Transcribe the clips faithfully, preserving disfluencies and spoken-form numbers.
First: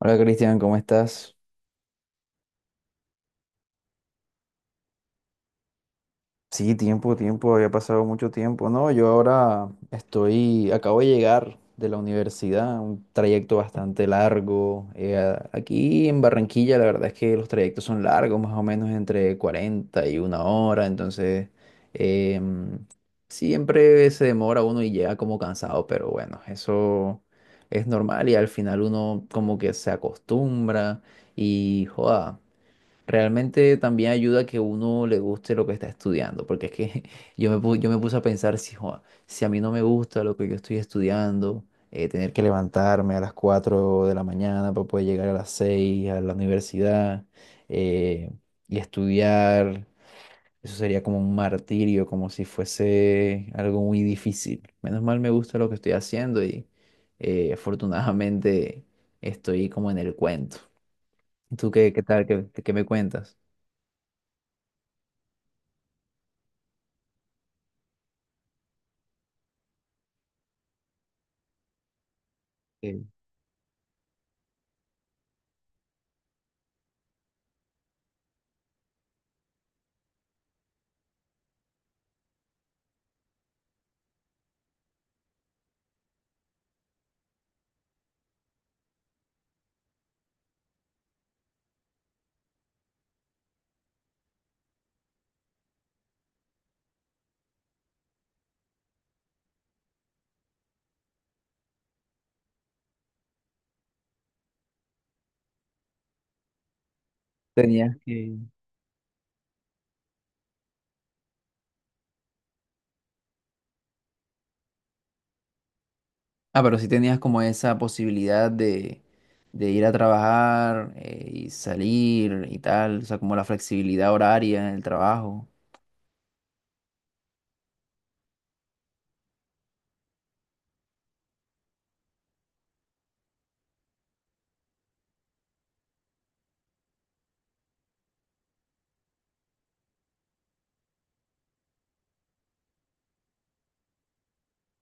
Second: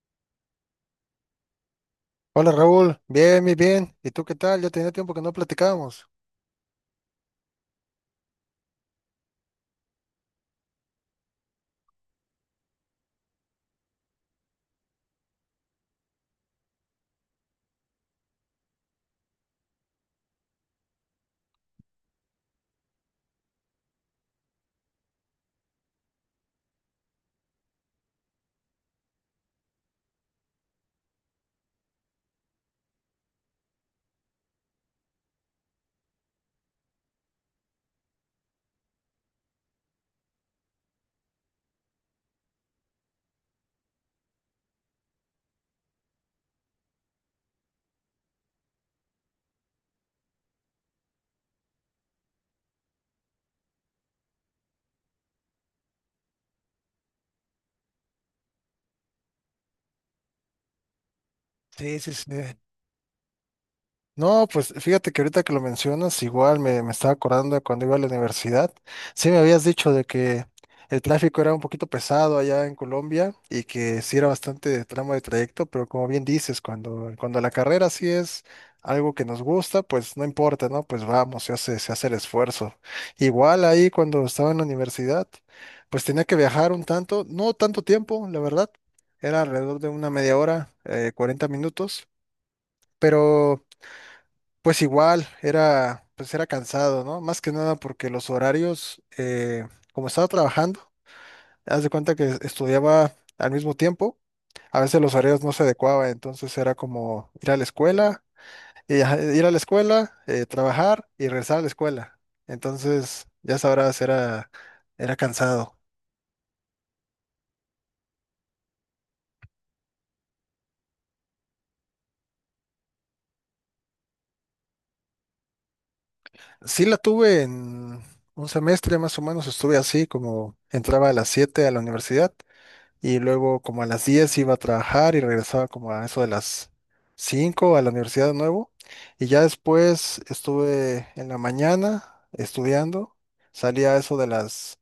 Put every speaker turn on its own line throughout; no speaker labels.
Hola Cristian, ¿cómo estás?
Hola Raúl, bien, bien, bien. ¿Y tú qué tal? Ya tenía tiempo que no platicábamos.
Sí, tiempo, tiempo, había pasado mucho tiempo. No, yo ahora estoy, acabo de llegar de la universidad, un trayecto bastante largo. Eh, a- aquí en Barranquilla la verdad es que los trayectos son largos, más o menos entre cuarenta y una hora, entonces em, siempre se demora uno y llega como cansado, pero bueno, eso es normal y al final uno como que se acostumbra y joda. Realmente también ayuda a que uno le guste lo que está estudiando, porque es que yo me, pu- yo me puse a pensar si, "Joa, si a mí no me gusta lo que yo estoy estudiando, eh, tener que levantarme a las cuatro de la mañana para poder llegar a las seis a la universidad eh, y estudiar, eso sería como un martirio, como si fuese algo muy difícil. Menos mal me gusta lo que estoy haciendo y eh, afortunadamente estoy como en el cuento. ¿Tú qué,
Sí,
qué
sí,
tal?
sí.
¿Qué, qué me cuentas?
No, pues fíjate que ahorita que lo mencionas, igual me, me estaba acordando de cuando iba a la universidad. Sí, me habías dicho de que el tráfico era un poquito pesado allá en Colombia y que sí era bastante de tramo de trayecto, pero como bien dices, cuando, cuando la carrera sí es algo que nos gusta, pues no importa, ¿no? Pues vamos, se hace, se hace el esfuerzo. Igual ahí cuando estaba en la universidad, pues tenía que viajar un tanto, no tanto tiempo, la verdad, era alrededor de una media hora, eh, cuarenta minutos, pero... Pues igual, era, pues era cansado, ¿no? Más que nada porque los horarios, eh, como estaba trabajando, haz de cuenta que estudiaba al mismo tiempo, a veces los horarios no se adecuaban, entonces era como ir a la
Tenías
escuela,
que...
y ajá, ir a la escuela, eh, trabajar y regresar a la escuela. Entonces, ya sabrás, era, era cansado.
Ah, pero sí tenías como esa posibilidad de, de ir a trabajar eh, y salir y tal, o sea, como la flexibilidad horaria en el trabajo.
Sí la tuve en un semestre más o menos, estuve así, como entraba a las siete a la universidad y luego como a las diez iba a trabajar y regresaba como a eso de las cinco a la universidad de nuevo. Y ya después estuve en la mañana estudiando, salía a eso de las,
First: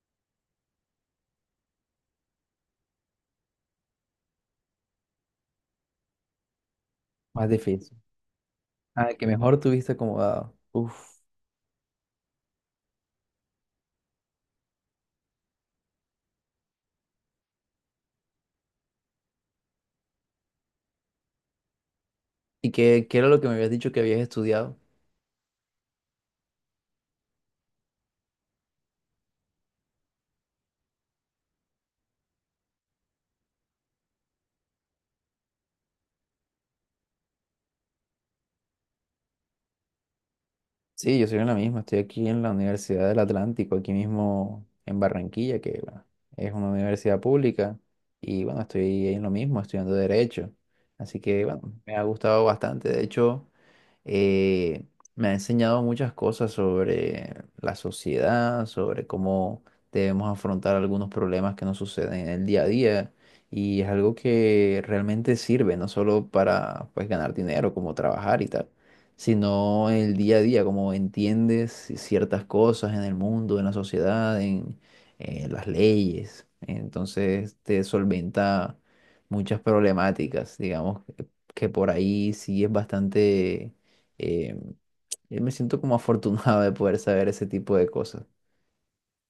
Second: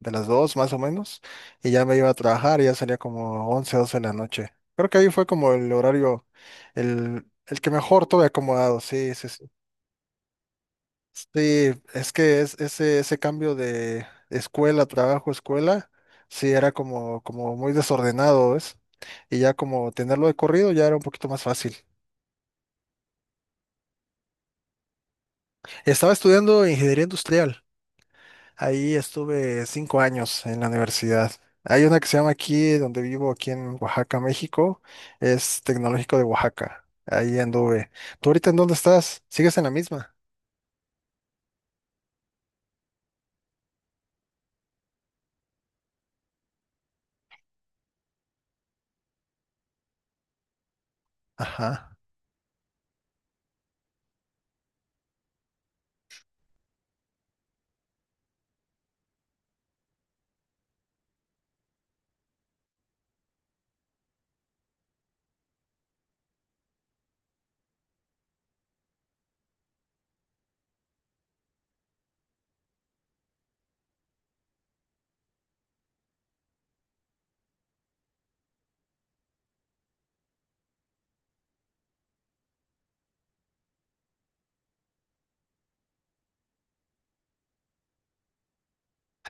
de las dos más o menos, y ya me iba a trabajar y ya salía como once doce de la noche. Creo que ahí fue como el horario, el,
Más
el que
difícil.
mejor tuve acomodado,
Ah,
sí,
que
sí, sí.
mejor tuviste acomodado. Uf.
Sí, es que es, ese, ese cambio de escuela, trabajo, escuela, sí era como, como muy desordenado, ¿ves? Y ya como tenerlo de corrido ya era un poquito más fácil.
¿Y qué, qué era lo que me habías dicho que habías estudiado?
Estaba estudiando ingeniería industrial. Ahí estuve cinco años en la universidad. Hay una que se llama aquí, donde vivo, aquí en Oaxaca, México. Es Tecnológico de Oaxaca. Ahí anduve. ¿Tú ahorita en dónde estás? ¿Sigues en la misma?
Sí, yo soy en la misma, estoy aquí en la Universidad del Atlántico, aquí mismo en Barranquilla, que bueno, es una universidad pública, y bueno, estoy en lo mismo, estudiando Derecho. Así que bueno, me
Ajá.
ha gustado bastante, de hecho, eh, me ha enseñado muchas cosas sobre la sociedad, sobre cómo debemos afrontar algunos problemas que nos suceden en el día a día, y es algo que realmente sirve, no solo para pues ganar dinero, como trabajar y tal sino en el día a día, como entiendes ciertas cosas en el mundo, en la sociedad, en, eh, las leyes. Entonces te solventa muchas problemáticas, digamos, que que por ahí sí es bastante... eh, yo me siento como afortunado de poder saber ese tipo de cosas.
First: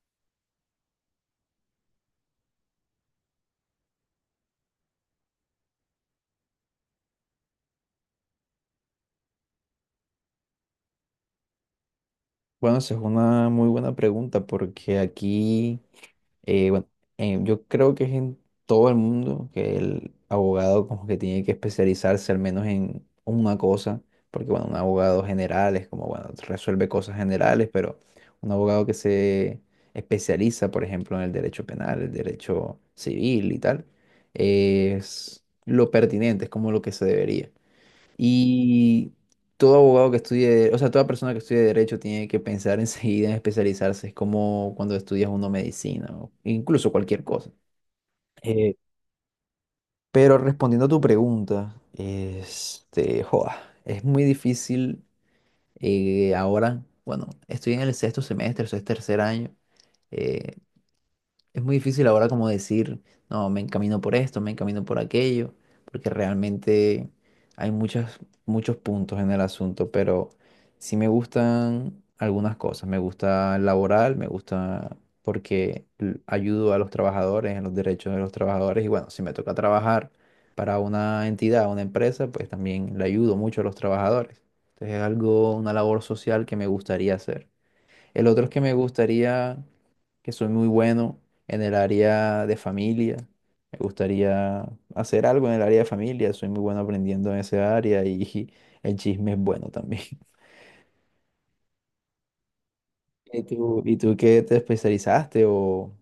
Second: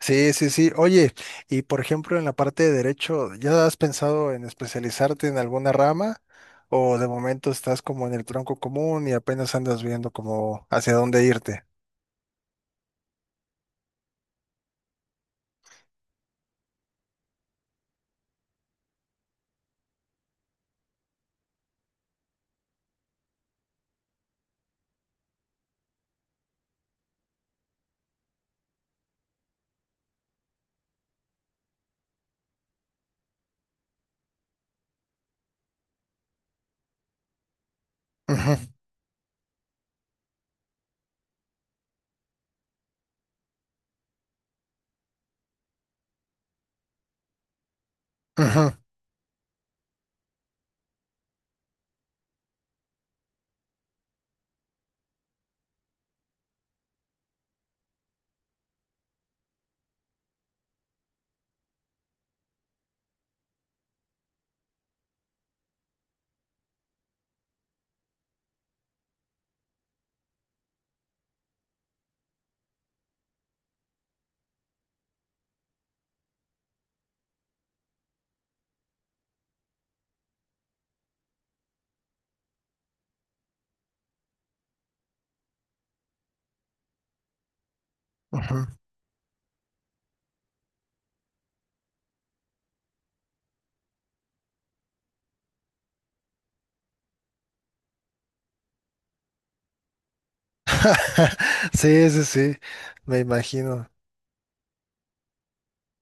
Sí, sí, sí. Oye, y por ejemplo, en la parte de derecho, ¿ya has pensado en especializarte en alguna rama? ¿O de momento estás como en el tronco común y apenas andas viendo como hacia dónde irte?
Bueno, esa es una muy buena pregunta porque aquí... Eh, bueno, eh, yo creo que es en todo el mundo que el abogado como que tiene que especializarse al menos en una cosa, porque bueno, un abogado general es como, bueno, resuelve cosas generales, pero un abogado que se especializa, por ejemplo, en el derecho penal, el derecho civil y tal, es lo pertinente, es como lo que se debería.
Ujú,
Y todo abogado que estudie, o sea, toda persona que estudie derecho tiene que pensar enseguida en especializarse. Es como cuando estudias uno medicina o incluso cualquier cosa.
ujú,
Eh, pero respondiendo a tu pregunta, este, joa, es muy difícil eh, ahora. Bueno, estoy en el sexto semestre, eso es tercer año. eh, Es muy difícil ahora como decir, no, me encamino por esto, me encamino por aquello, porque realmente hay muchas, muchos puntos en el asunto, pero sí me gustan algunas cosas. Me gusta el laboral, me gusta porque l- ayudo a los trabajadores, en los derechos de los trabajadores, y bueno, si me toca trabajar para una entidad, una empresa, pues también le ayudo mucho a los trabajadores. Entonces es algo, una labor social que me gustaría hacer. El otro es que
ujú.
me gustaría que soy muy bueno en el área de familia. Me gustaría hacer algo en el área de familia. Soy muy bueno aprendiendo en esa área y el chisme es bueno también.
Sí, sí, sí, me
¿Y tú,
imagino.
y tú qué te especializaste o...?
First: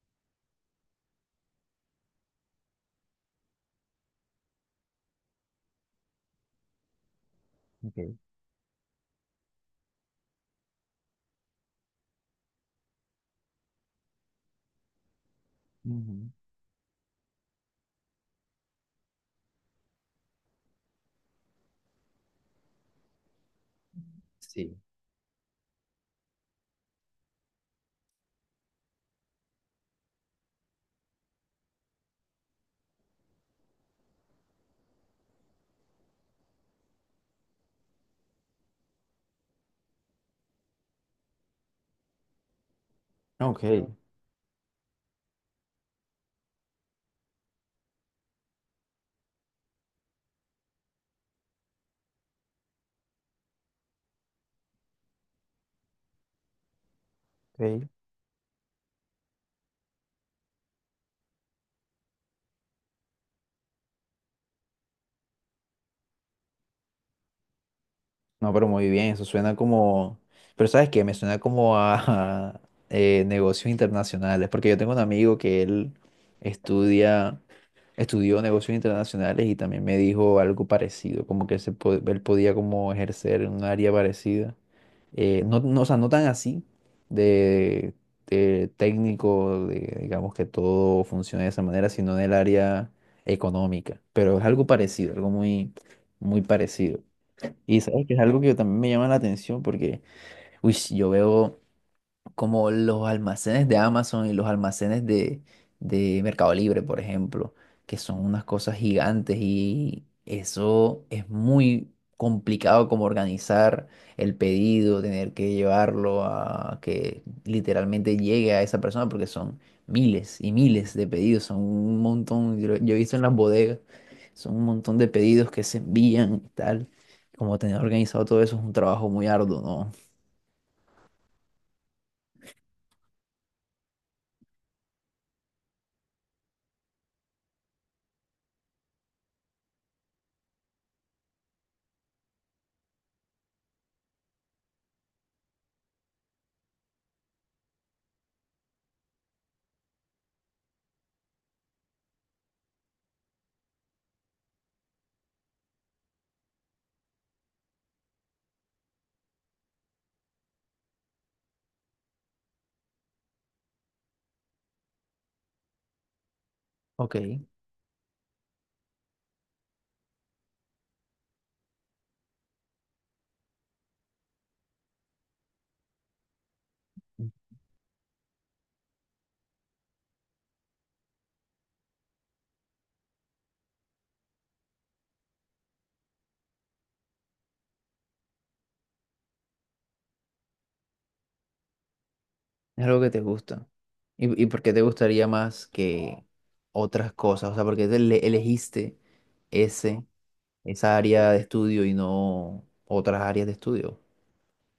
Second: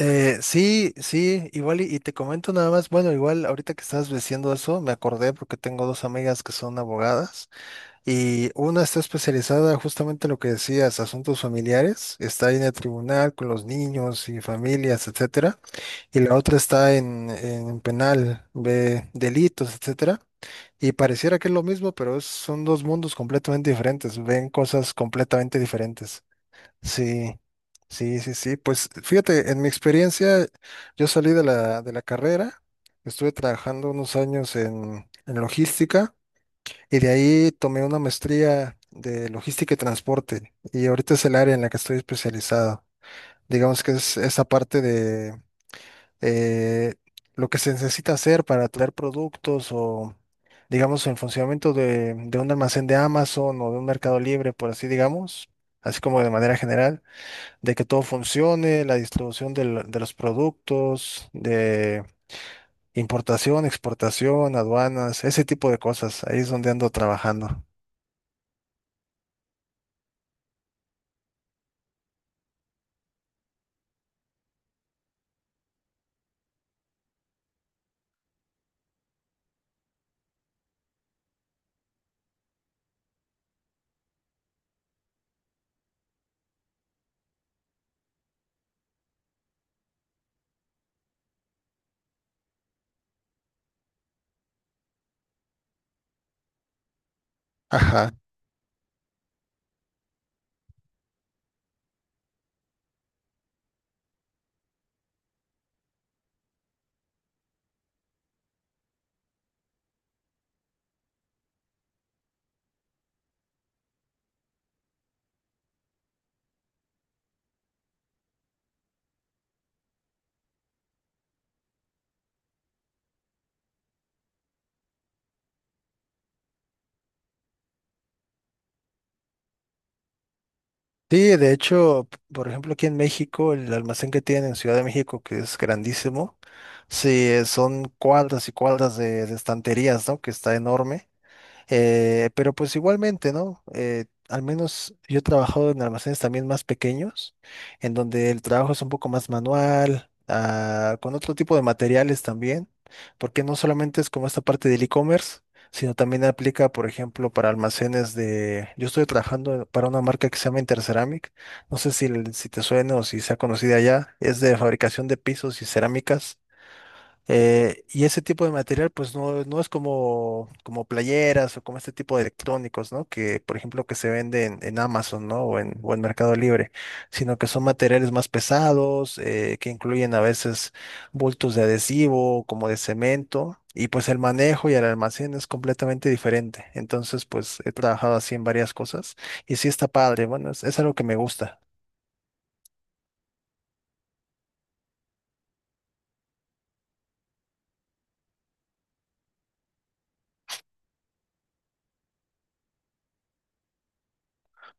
Eh, sí, sí, igual y, y te comento nada más, bueno, igual ahorita que estabas diciendo eso, me acordé porque tengo dos amigas que son abogadas.
Ok.
Y una está especializada justamente en lo que decías, asuntos familiares, está ahí en el tribunal con los niños y familias, etcétera. Y
Ujú.
la otra está en, en penal, ve delitos, etcétera. Y pareciera que es lo mismo, pero es- son dos mundos completamente diferentes, ven
Sí.
cosas completamente diferentes. Sí, sí, sí, sí. Pues fíjate, en mi experiencia, yo salí de la, de la carrera, estuve trabajando unos años en, en logística y de ahí tomé una maestría de logística y transporte. Y ahorita es el área en la que estoy especializado.
Ok,
Digamos que es esa parte de eh, lo que se necesita hacer para traer productos o, digamos, el funcionamiento de, de un almacén de Amazon o de un mercado libre, por así digamos, así como de manera general, de
ok.
que todo funcione, la distribución del- de los productos, de importación, exportación, aduanas, ese tipo de cosas. Ahí es donde ando trabajando.
No, pero muy bien, eso suena como... Pero ¿sabes qué? Me suena como a, eh, negocios internacionales, porque yo tengo un amigo que él estudia estudió negocios internacionales y también me dijo algo parecido, como que se po- él podía como ejercer en un área parecida. Eh, no, no, o sea, no tan así de, de técnico, de, digamos que todo funcione de esa manera, sino en el área económica. Pero es algo parecido, algo muy, muy parecido. Y sabes
Ajá.
que es algo que también me llama la atención porque, uy, yo veo como los almacenes de Amazon y los almacenes de, de Mercado Libre, por ejemplo, que son unas cosas gigantes y eso es muy complicado como organizar el pedido, tener que llevarlo a que literalmente llegue a esa persona porque son miles y miles de pedidos, son un montón, yo, yo he visto en las bodegas, son un montón de pedidos que se envían y tal. Como tener organizado todo eso es un trabajo muy arduo, ¿no?
Sí, de hecho, p- por ejemplo, aquí en México, el almacén que tienen en Ciudad de México, que es grandísimo, sí, eh, son cuadras y cuadras de, de estanterías, ¿no? Que está enorme. Eh, pero pues igualmente, ¿no? Eh, al menos yo he trabajado en almacenes también más pequeños, en donde el trabajo es un poco más manual, ah, con otro tipo de materiales también, porque no solamente es como esta parte del e-commerce, sino también aplica, por ejemplo, para almacenes de... Yo estoy trabajando para una marca que se llama Interceramic, no sé si, si te suena o si sea conocida ya, es de fabricación de pisos y cerámicas.
Ok.
Eh, y ese tipo de material, pues no, no es como, como, playeras o como este tipo de electrónicos, ¿no? Que, por ejemplo, que se venden en Amazon, ¿no? O en, o en Mercado Libre, sino que son materiales más pesados, eh, que incluyen a veces bultos de adhesivo, como de cemento, y pues el manejo y el almacén es completamente diferente. Entonces, pues he trabajado así en varias cosas y sí está padre, bueno, es, es algo que me gusta.
Es algo que te gusta. ¿Y, y por qué te gustaría más que otras cosas? O sea, ¿por qué te ele- elegiste ese, esa área de estudio y no otras áreas de estudio?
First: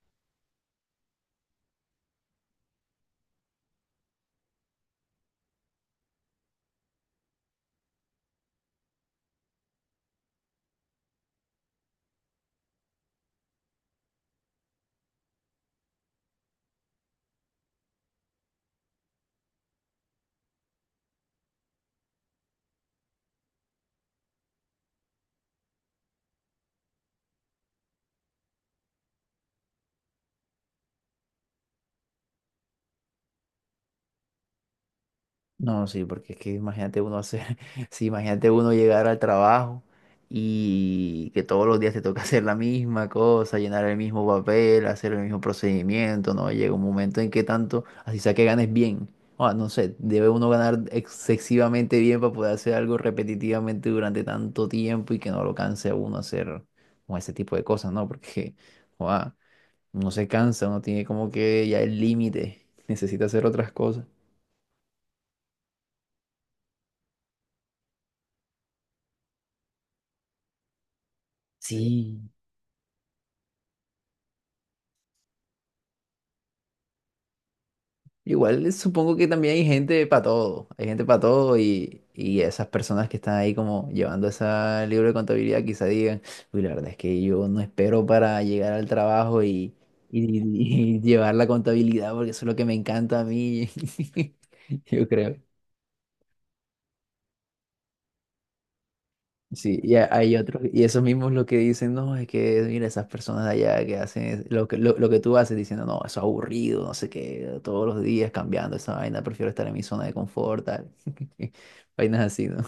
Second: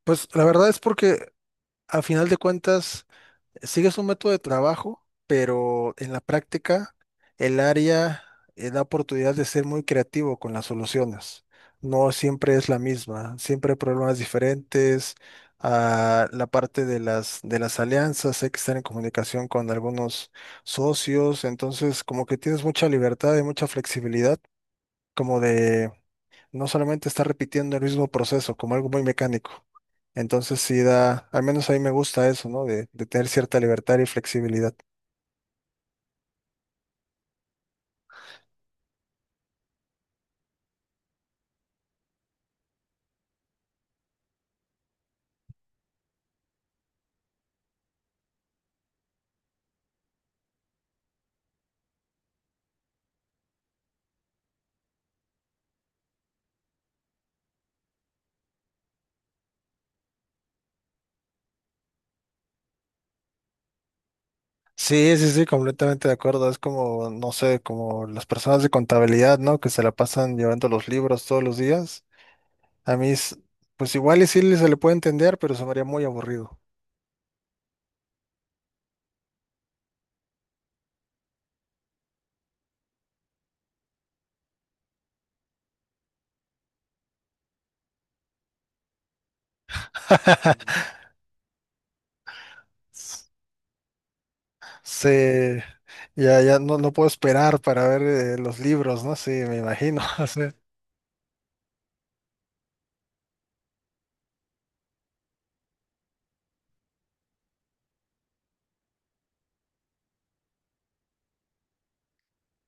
Pues la verdad es porque a final de cuentas sigues un método de trabajo, pero en la práctica el área eh, da oportunidad de ser muy creativo con las soluciones. No siempre es la misma, siempre hay problemas diferentes. Ah, la parte de las, de las alianzas, hay que estar en comunicación con algunos socios, entonces como que tienes mucha libertad y mucha flexibilidad como de no solamente está repitiendo el mismo proceso como algo muy mecánico. Entonces sí da, al menos a mí me gusta eso, ¿no? De, de tener cierta libertad y flexibilidad.
No, sí, porque es que imagínate uno hacer, sí, imagínate uno llegar al trabajo y que todos los días te toca hacer la misma cosa, llenar el mismo papel, hacer el mismo procedimiento, ¿no? Llega un momento en que tanto, así sea que ganes bien, o no sé, debe uno ganar excesivamente bien para poder hacer algo repetitivamente durante tanto tiempo y que no lo canse a uno hacer como ese tipo de cosas, ¿no? Porque, joda, uno se cansa, uno tiene como que ya el límite, necesita hacer otras cosas.
Sí, sí, sí, completamente de acuerdo. Es como, no sé, como las personas de contabilidad, ¿no? Que se la pasan llevando los libros todos los días.
Sí,
A mí, es- pues igual y sí le- se le puede entender, pero se me haría muy aburrido.
Igual eh, supongo que también hay gente para todo, hay gente para todo y, y esas personas que están ahí como llevando ese libro de contabilidad quizá digan, uy, la verdad es que yo no espero para llegar al trabajo y, y- y llevar la contabilidad porque eso es lo que me encanta a mí, yo creo.
Se, ya, ya no, no puedo esperar para ver eh, los libros, ¿no? Sí, me
Sí, y
imagino.
ha- hay
sí.
otros, y esos mismos lo que dicen, no, es que mira, esas personas de allá que hacen es- lo que, lo, lo que tú haces diciendo, no, eso es aburrido, no sé qué, todos los días cambiando esa vaina, prefiero estar en mi zona de confort, tal. Vainas así, ¿no?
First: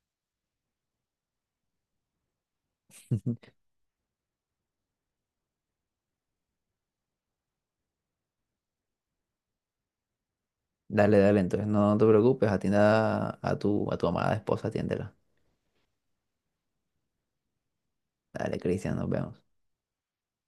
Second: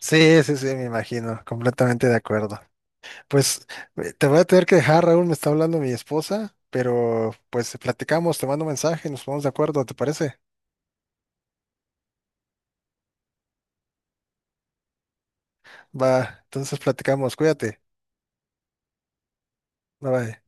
Sí, sí, sí, me imagino, completamente de acuerdo. Pues eh, te voy a tener que dejar, Raúl, me está hablando mi esposa, pero pues platicamos, te mando mensaje, nos ponemos de acuerdo, ¿te parece?
Dale, dale, entonces no, no te preocupes, atienda a tu, a tu amada esposa, atiéndela.
Va, entonces platicamos, cuídate,
Dale, Cristian, nos vemos.
bye bye.